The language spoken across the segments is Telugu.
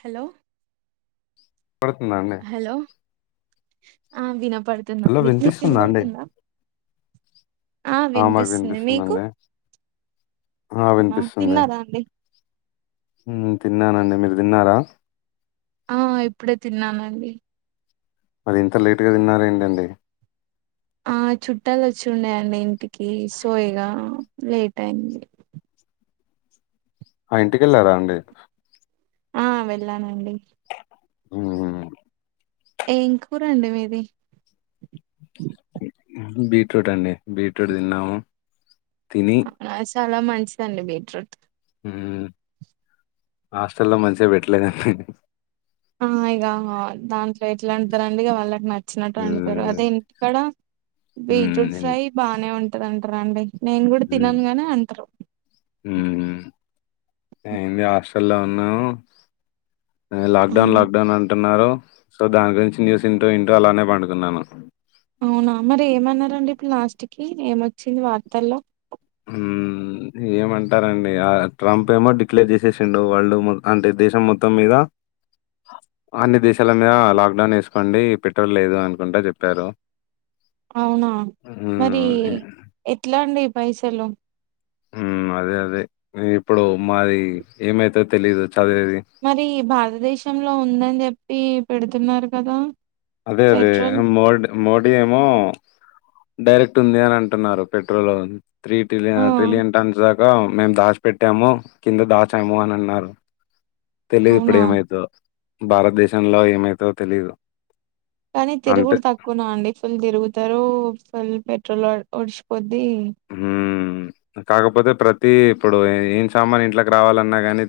హలో [unintelligible] పడుతుందా అండి హలో ఆ విన పడుతుంది హలో అండి మీకు వినిపిస్తుందా అండి వినపడుతుందా ఆ మాకు వినిపిస్తుంది మీకు వినిపిస్తుందిండి ఆ వినిపిస్తుంది తిన్నారా అండి తిన్నానండి మీరు దిన్నారా ఆ ఇప్పుడే తిన్నానండి మరి ఇంత లేట్ గా తిన్నారేంటండి ఆ చుట్టాలు వచ్చి ఉన్నాయండి ఇంటికి కి సో ఇగా లేట్ అయింది ఆ ఇంటికెళ్ళారా అండి ఆ వెెళ్ళానండి ఆమ్ ఏం కూర అండి మీది బీట్రూట్ అండి బీట్రూట్ దిన్నాము తిని అవునా చాలా మంచిదండి బీట్రూట్ ఉ హాస్టల్లో మంచిగా పెట్టలేదా అండి ఆ ఇగా దాంట్లో ఎట్లాంటారండి ఇగ వాళ్ళకి న నచ్చినట్టు వండుతారు అదే ఇంటికాడ బీట్రూట్ మ్మ్ ఫ్రై బానే ఉం తంట రండి నేను గుడా మ్మ్ తినను గాని అంటరు ఏమి హాస్ హాస్టల్లో ఉన్నాము లాక్ డౌన్ అవునా లాక్ డౌన్ అంటున్నారు సో దాని గురించి న్యూస్ ఇంటు ఇంటు అలానే పండుకున్నాను అవునా మరి ఏమన్నారండి ఇప్పుడు లాస్ట్ కి ఏమొచ్చింది వార్తల్లో హుమ్ ఏమంటారండి ట్రంప్ ఏమో డిక్లేర్ చేసేసిండడు వరల్డ్ అంటే దేశం మొత్తం మీద అన్ని దేశాల మీద లాక్డౌన్ ఏసుకోండి పెట్రోల్ లేదు అనుకుంటా చెప్పారు అవునా మరి ఎట్లా అండి పైసలు ఉమ్ అదే అదే ఇప్పుడు మాది ఏమైతాదో తెలీదు చదివేది. మరి భారతదేశంలో ఉందని జె ప్పి పెడుతున్నారు కదా అదే అదే పెట్రోల్ మోడ్ మోడీ ఏమో డైరెక్ట్ ఉంది అని అంటున్నారు పెట్రోల్ త్రీ టిలి ఆ ట్రిలియన్ టన్స్ మేము దాచిపెట్టాము కింద దాచాము అని అన్నారు. తెలీదు ఇప్పుడు అవునా ఏమవుతదొ భారతదేశంలో ఏమైతదో తెలీదు. కానీ అంతే. తిరుగుడు తక్కువన అండి ఫుల్ తిరుగుతారు. పెట్రోల్ ఒడిసిపోద్ది. బ హ్మ్. కాకపోతే ప్రతి ఇప్పుడు ఏం సామాన్ ఇంట్లకి రావాలన్నా గానీ,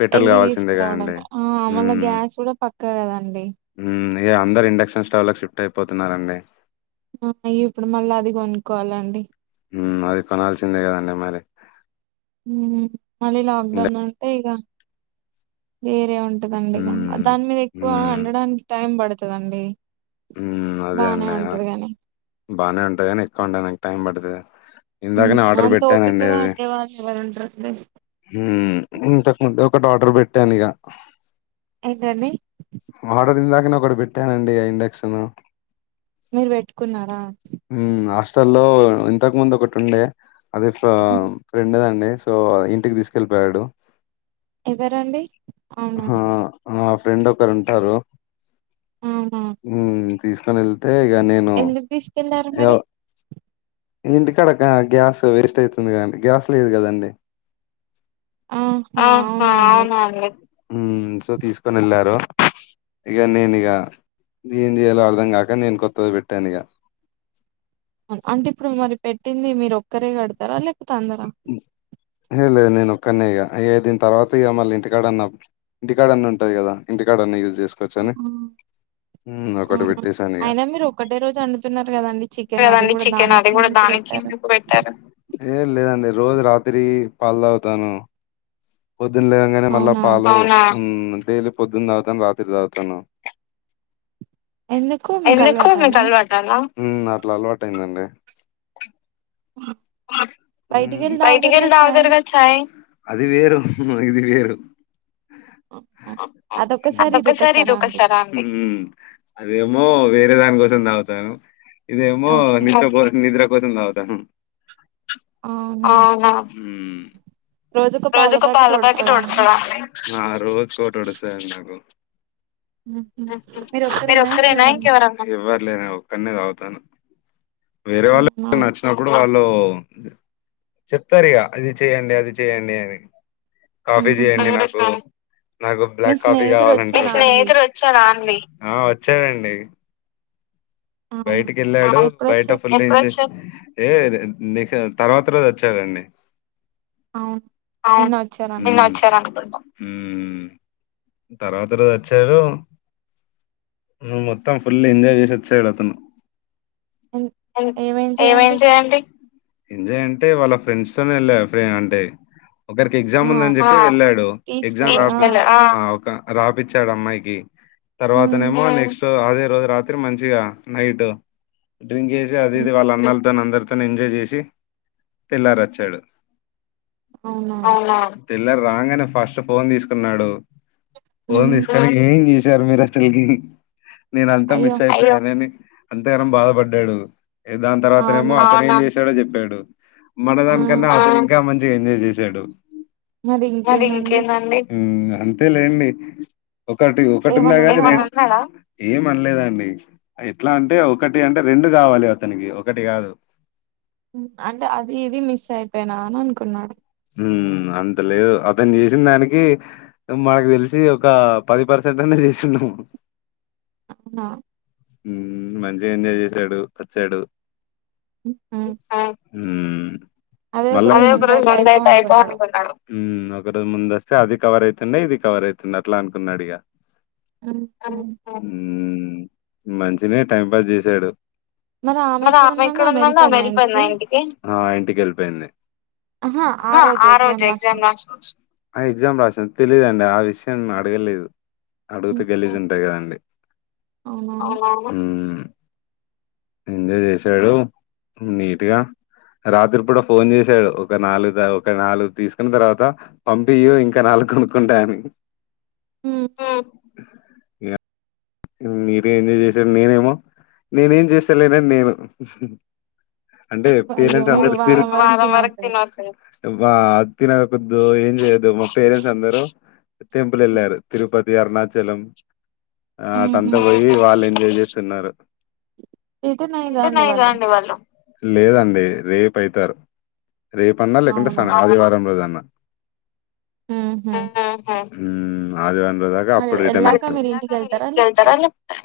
పెట్రోల్ వెళ్ళి కావాల్సిందేగా తీసుకురావడం అండి. ఆ మళ్ళా ఉమ్ గ్యాస్ కూడా పక్క కదండి ఉం అందరు ఇండక్షన్స్ చాలా షిఫ్ట్ అయిపోతున్నారండి. ఇప్పుడు మళ్ళా అది కొనుక్కోవాలండి. అది కొనాల్సిందే కదండి మరి. ఉమ్ మళ్ళీ లాక్ ఇండ డౌన్ అంతే ఇగ వేరే ఉంట దండి ఇగ హ్మ్. దాని మీద ఎక్కువ హ్మ్. అండడానికి టైం పడుత కదండీ. బానే ఉంటది కాని బాగానే ఉంటాది. కానీ ఎక్కువ వండనీకి నాకు టైం పడుతది. ఇందాకనే ఆర్డర్ అంత పెట్టానండి ఓపికగా అది అండేవాళ్ళు ఎవరు ఉంటారండి హ్మ్ ఇంత ఒకటి ఆర్డర్ పెట్టాను ఇగ ఏంటండీ. ఆర్డర్ ఇందాక నే ఒకటి పెట్టానండి ఆ ఇండక్షన్. మీరు పెట్టుకున్నారా. లో ఇంతకు ముందు ఒకటి ఉండే అదే ఫ ఉమ్, ఫ్రెండ్ దండి. సో ఇంటికి తీసుకెళ్ళిపోయాడు. ఎవరండి అవునా ఆహా ఆ రెండు ఇక్కడ ఉంటారు. ఆహా మ్మ్ తీసుకు కానీ ఏ ఇగ నేను ఎందుకు తీసుకెళ్లారు మరి ఇంటికాడక గ్యాస్ వేస్ట్ అవుతుంది క గ్యాస్ లేదు కదండి. అహ అవునా అండి. ఉమ్ సో తీసుకొని వెళ్ళారు ఇక నేను ఇక ఏం చేయాలో అర్థం కాక నేను కొత్తది పెట్టా ఇగ అంటే ఇప్పుడు మరి పెట్టింది మీరు ఒక్కరే కడతారా లే హె లే నేను ఒకనే ఇక దీని తర్వాత ఇక మళ్ళీ ఇంటికాడన్నా ఇంటికాడన్న ఉంటది కదా ఇంటికాడన్న యూజ్ చే ఒకటి పెట్టేసానిగ. అయినా మీరు ఒకటే రోజు అండుతున్నారు కదండి చికెన్ అది కదండి కూడా చికెన్ అది దానికి కూడా ఎందుకు దానికి పెట్టారు ఎందుకు పెట్టారు ఏ లేదండి రోజు రాత్రి పాల్లు తాగుతాను పొద్దున లేగాంగానే మళ్ళా అవునా పాలు డైలీ పొద్దున్న తాగుతాను రాత్రి తాగుతాను ఎందుకు మీకు ఎందుకు అలవాట మీకు అలా ఆలవాట అలా ఉమ్ అట్ల ఆలావాటు అయిందండి వై బైటికెళ్లి తాగుతారుగా ఛాయి అది వేరు ఇది వేరు అదొక్కసారి ఇది ఇదొక్కసారా అండి ఒక్కసార అదేమో అదే దానికోసం దాగుతాను ఇదేమో ఓకే నిద్ర నిద్ర పొద్దున తాగుతాను అవునా రోజు ఒక పాల ప్యాకెట్ ఉడతా అండి ఆ రోజుకు ఒకటి ఉడతి అండి నాకు మీరు ఒక్కరేనా ఇంక ఎవర్నా లే నేన ఒకనే తాగుతాను వేరే వాళ్ళు అవునా వచ్చినప్పుడు వా లో చెప్తారు ఇక అది చెయ్యడి అది చెయయండి అని కాఫీ ఉహు చేయండి నాకు నాకు మీ బ్లాక్ కాఫీ స్నేహితుడు వచ్చారా అండి కావాలడిచ్చన్ ఆ వచ్చాడండి అవునా బయటికి వెళ్ళాడు బయట ఎప్పుడొచ్చారు ఫులు ఏం ఏ ని తర్వాత రోజు వచ్చారంండి అవును ఆ నిన్న వచ్చారు నిన్న అనుకుంటా వచ్చార తర్వాత రోజు వచ్చాడు నువ్వు మొత్తం ఫుల్ ఎంజాయ్ చేసి వచ్చాడు ఆతను ఎన్- ఏమేం ఏం చేయండి ఎంజాయ్ అండి ఎంజాయ్ అంటే వాళ్ళ ఫ్రెండ్స్ తోనే వెళ్ళ అంటే ఒకరికి ఆ ఎగ్జామ్ ఉందని చెప్పి వెళ్ళాడు ఎగ్జా తీసుకెళ్ళారు ఆ రాపిచ్చాడు అమ్మాయికి ఉమ్ తర్వాతనేమో నెక్స్ట్ ట్ అదే రోజు రాత్రి మంచిగా నైట్ డ్రింక్ చేసి అది ఉమ్, వాళ్ళ అన్నల్ తను అందరితో ఎంజాయ్ చేసి తెల్లార వచ్చాడు అవునా తెిల్లరు రాంగనే ఫస్ట్ ఫోన్ తీసుకున్నాడు ఫోన్ ఉమ్ తీస్కొని [unintelligible] అర్ మీర్ [unintelligible] నేన్ అంతా అయ్యో మిస్ అయితే అనని అంతే గానం బాధపడ్డాడు దాని తర్వాతనేమో అవునా అతనే చేస్ చడ చెప్పాడు ఆ మనదన కన్నా ఇంకా మం ఎంజాయ్ చేశాడు మరి ఇంకేందండి ఉమ్ అంతే లేండి ఒకటి ఒకటి ఉన్నా ఏమన్నా కానీ అన్నాడా ఏం అనలేదాండి ఎట్లా అంటే ఒకటి అంటే రెండు కావాలి అతనికి ఒకటి కాదు అంటే అది ఇది మిస్ అయిపోయినా నాన్ కున్నాడు ఉమ్ అంత లేదు అతను చేసిన దానికి మాకు తెలిసి ఒక పది పర్సెంట్ అన్న చేసిందము అవునా ఉమ్ మంచిగా ఎంజాయ్ చేసాడు వచ్చాడు అ ఆ ఉమ్ అదే ఒకరోజు ముందుతయతే [unintelligible] [inaudible] ఉమ్ ఒక రోజు ముంద వస్తే అది కవర్ అవుతుండే ఇది కవర్ అవుతుండంది అట్లా అనుకున్నాడు ఇగా ఉహు. హమ్ మంచిినే టైం పాస్ చేసాడు మరి ఆమె ఎక్కడ ఉందండి ఆమె వెళ్ళిపోయిందా ఇంటికి ఆ ఇంటికి ఎళ్ళిపోయింది ఆహా రోజు ఆ ఎగ్జామ్ రజు రాసి వచ్చి ఎగ్జామ్ రాసం నేను అడగలేదు అడుగుతే గెలిసి ఉంటాయి కదండి అవునవును ఎంజాయ్ చేశాడు నీట్గా రాత్రి కూడా ఫోన్ చేశాడు ఒక నాలుగు ఒక నాలుగు తీసుకున్న తర్వాత పంపి ఇంకా నాలుగు కొనుక్కుంటా అని హ ఇగ మీరే ఎంజాయ్ చేశారు నేనేమో నేనేం చేస్తాలేనని నేను అంటే అయ్యో పేరెంట్స్ మీరు అందరు వారం వరకు తినొద్దు బ తినకదు ఏం చేయద్దు మా పేరెంట్స్ అందరు టెంపుల్ వెళ్ళారు తిరుపతి అరుణాచలం ఆ ఉహు. ఆటంతా పోయి వాళ్ళు ఎంజాయ్ చేస్తున్నారు రిటర్న్ ఎంటనే అయ్యిరండి ఇలా అండి వాళ్ళు లేదండి రేపు అయితారు రేప అన్నా లేకుంటే స అవునా ఆదివారం రోజు అన్నా హమ్. హమ్ అదివ. ఎప్పుడూ దాకా అప్పుడు రిటన్. ఇంటికి వెళ్తారా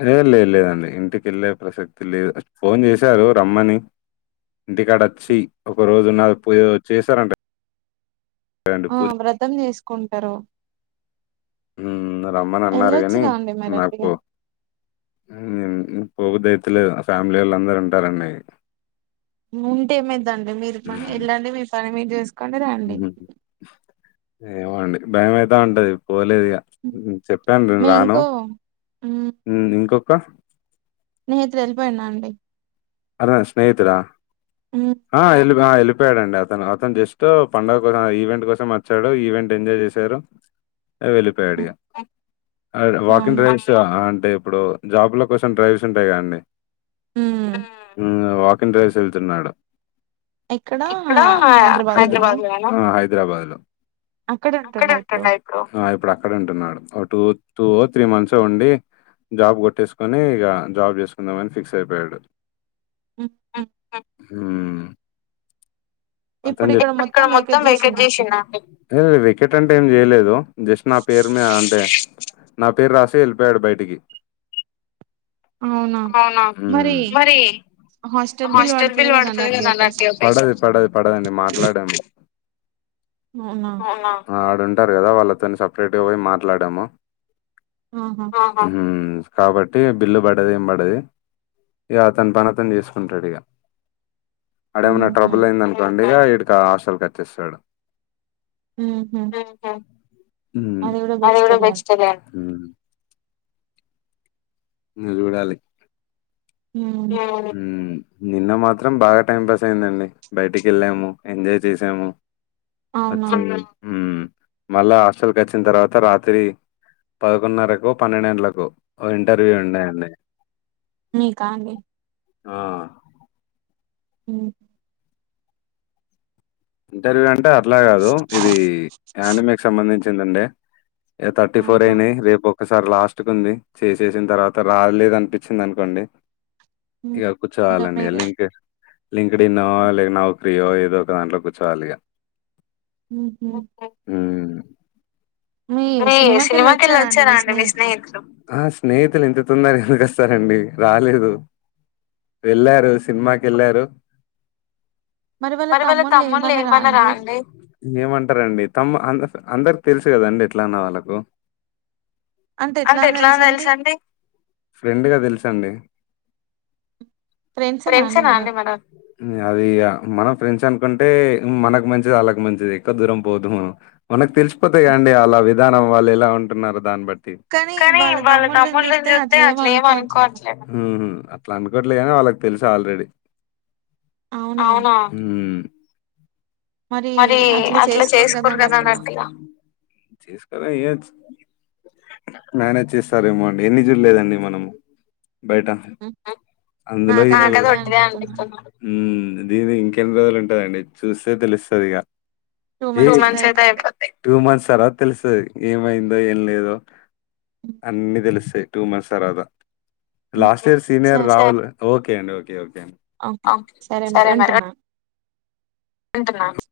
లే లేదు లేదండి ఇంటికెళ్ళే ప్రసక్తి లేదు ఫోన్ చేశారు రమ్మని. ఇంటికాడ వచ్చి ఒక రోజు. [unintelligible] చేశారంటే. ఆ వ్రతం చేసుకో. కుంటారు. హమ్. నన్ను రమ్మని అన్నారు కాని వెళ్ళొచ్చుగా అండి మరి అట్టిగా నాకు. పొందిదైతులేదు ఫ్యామిలీ వాళ్ళు అందరూ ఉంటారండి. ఉంటేమైతంది మీరు పని వెళ్ళండి మీ ఫ. మీరు చెస్ హమ్. ఏమో అండి భయంయితా ఉంటది. పోలేదిగా చెప్పాను నేను మీ రాను ఇంకో ఉమ్, ఇంకొ. ఇంకా నేత్రి ఎలిపోయిన్నా అండి. అతని స్నేహితుడా? ఉమ్, ఆ ఎలి ఆ వెళ్ళిపోయాడండి అతను అతను జస్ట్ పండగ కోసం ఈవెంట్ కోసం వచ్చాడు ఈవెంట్ ఎంజాయ్ చేశారు. ఆ ఉమ్, వెళ్ళిపోయడిగా ఆ వాకింగ్ అవునా డ్రైవ్స్ ఆ ఆ అంటే ఇప్పుడు జాబ్ లో కొసం డ్రైవ్స్ ఉంటైగా అండి. ఉ ఇగ వాకింగ్ డ్రైవ్స్ వెళ్తున్నాడు. ఎక్కడ హ హైదరాబాద్ లోన హా హై హైదరాబాద్ లో అక్కడే ఉంటుండా ఇప్పుడు ఆ ఇప్ ఇప్పుడు అక్కడ ఉంటున్నాడు ఒక టూ టూ ఒ త్రీ మంత్స్ ఉండి జాబ్ కొట్టేసుకొని ఇక జాబ్ చేసుకుందామని ఫిక్స్ అయిపోయిండు. ఉ ఉ ఊ ఇప్పుడు అతన్ జెప్ ఇపుడు ఇక్కడ మొత్తం వేకెట్ వెకేట్ చేసిండండి జేషిండా అండి లేద్ లే వెకేట్ అంటే ఏం జేయలేదు. లో జస్ట్ నా పేరుమే అంటే నా పేరు రాసే వెళ్ళిపోయాడు బయటికి అవునా మరి హాస్టల్ బిల్ పడుతది కదా అలార్టి ఒకేస్ పడది పడది పడదండి మాట్లాడం లే అవునా ఆడుండ్ అంటారు కదా వాళ్ళతోని సపరేట్ గా పోయి మాట్లాడము ఆహా ఊ ఊ కాబట్టి బిల్లు పడది ఏం పడది ఇగ అతని పని అతను చేసుకుంటడు ఇగ అడేమన్నా ఊహూ ట్రబుల్ అయిందను అండుగా ఈడు హాస్టల్ కచ్చేస్తాడు ఊహూ ఓహో ఊ అది కూడా బెస్ట్ ఏ గా ఏడు నువ్ జూడాలి హ్మ్ లోను ఊ నిన్న మాత్రం బాగా టైం పాస్ అయిందండి బయటికి వెళ్ళాము ఎంజాయ్ చేసాము అచ్చింది అవునా ఊ మళ్ళా హాస్టల్ కచ్చిన్ తర్వాత రాత్రి పదకొన్నరకొ పన్నెండు గంటలకొ ఓ ఇంటర్వ్యూ ఉండే అండి మీకా అండి ఆ ఉహు ఇంటర్వ్యూ అంటా ఇట్లా కాదు ఇది యానిమకి సంబంధించి తేమ్మన్య ఏ థర్టీ ఫోర్ ఆహా అయినాయి రేపు ఒకసారి లాస్ట్ కు ఉంది చేసేసిన తర్వాత రాలేద అనిపించింది అనుకోండి హ్మ్ ఇక ఇంగ కూర్చోవాలండి మీరే ఎల్లి ఇక లింక్డిన్ లేక నౌకీయో ఏదో ఒక దాంట్లో కుర్చు వాలిగా ఉహు ఇప్పుడే సినిమాకెళ్ళి వచ్చారా అండి మీ స్నేహితులు స్నేహితులు ఇంత తొందరగా ఎందుకొస్తారండి రాలేదు వెళ్ళారు సినిమాకి వెళ్ళారు మరి వాళ్ళ తమ్ముళ్ళు తమ్ములు ఏమనరా ఏమన రా అండి అండి అందరికి తెలుసు కదండి ఇంట్లో ఉన్న వాళ్ళకు అంటే ఎట్లా తెలుస అండి తండే ఫ్రెండ్సేనా ఫ్రెండ్స్ నా మరి అండి మనం ఫ్రెండ్స్ అనుకుంటే మనకు మంచిది వాళ్ళకి మంచిది ఎక్కవ దూరం పోదు మ మనకు తెలుసు ముప్ప తే అల [unintelligible] విధానం వాళ్ళు ఎలా ఉంటున్నారొ దాన్ని బట్టి కానీ వాళ్ళ తమ్ముళ్ళని తమ్ముళ్ని చూస్తే అట్లే ఏం అట్లు ఏమ్ అనుకోవట్లేదు అనుకోట్లే అట్లా అనుకోవట్లే గాని వాళ్ళకి తెలుసు ఆల్రెడీ అవునా మరి అట్లా కదా చేసుకోరు అన్నట్టుగా ఇయ్యాచ్చు మేనేజ్ చేస్తారు ఏమో ఎన్ని చూడలేదండి మనం బయట అందులో నాకది ఒట్టిదే అనిపిస్తుంది మ్మ్ దీని ఎన్ని రోజులు ఉంటుదండి చూస్తే తెలుసు తెలివిగా టూ మంత్స్ అయితే అయ్యిపొతాయి టూ మంత్స్ తర్వాత తెలుస్తాది ఏమైంది తో ఏం లేదు అన్నీ తెలుస్తాయి టూ మంత్స్ తరువాత లాస్ట్ ఇయర్ సీనియర్ సరే రాహుల్ ఓ అండి ఓకే కే ఓకే సరే మరి ఉంటున్నా ఉంటుంన్నా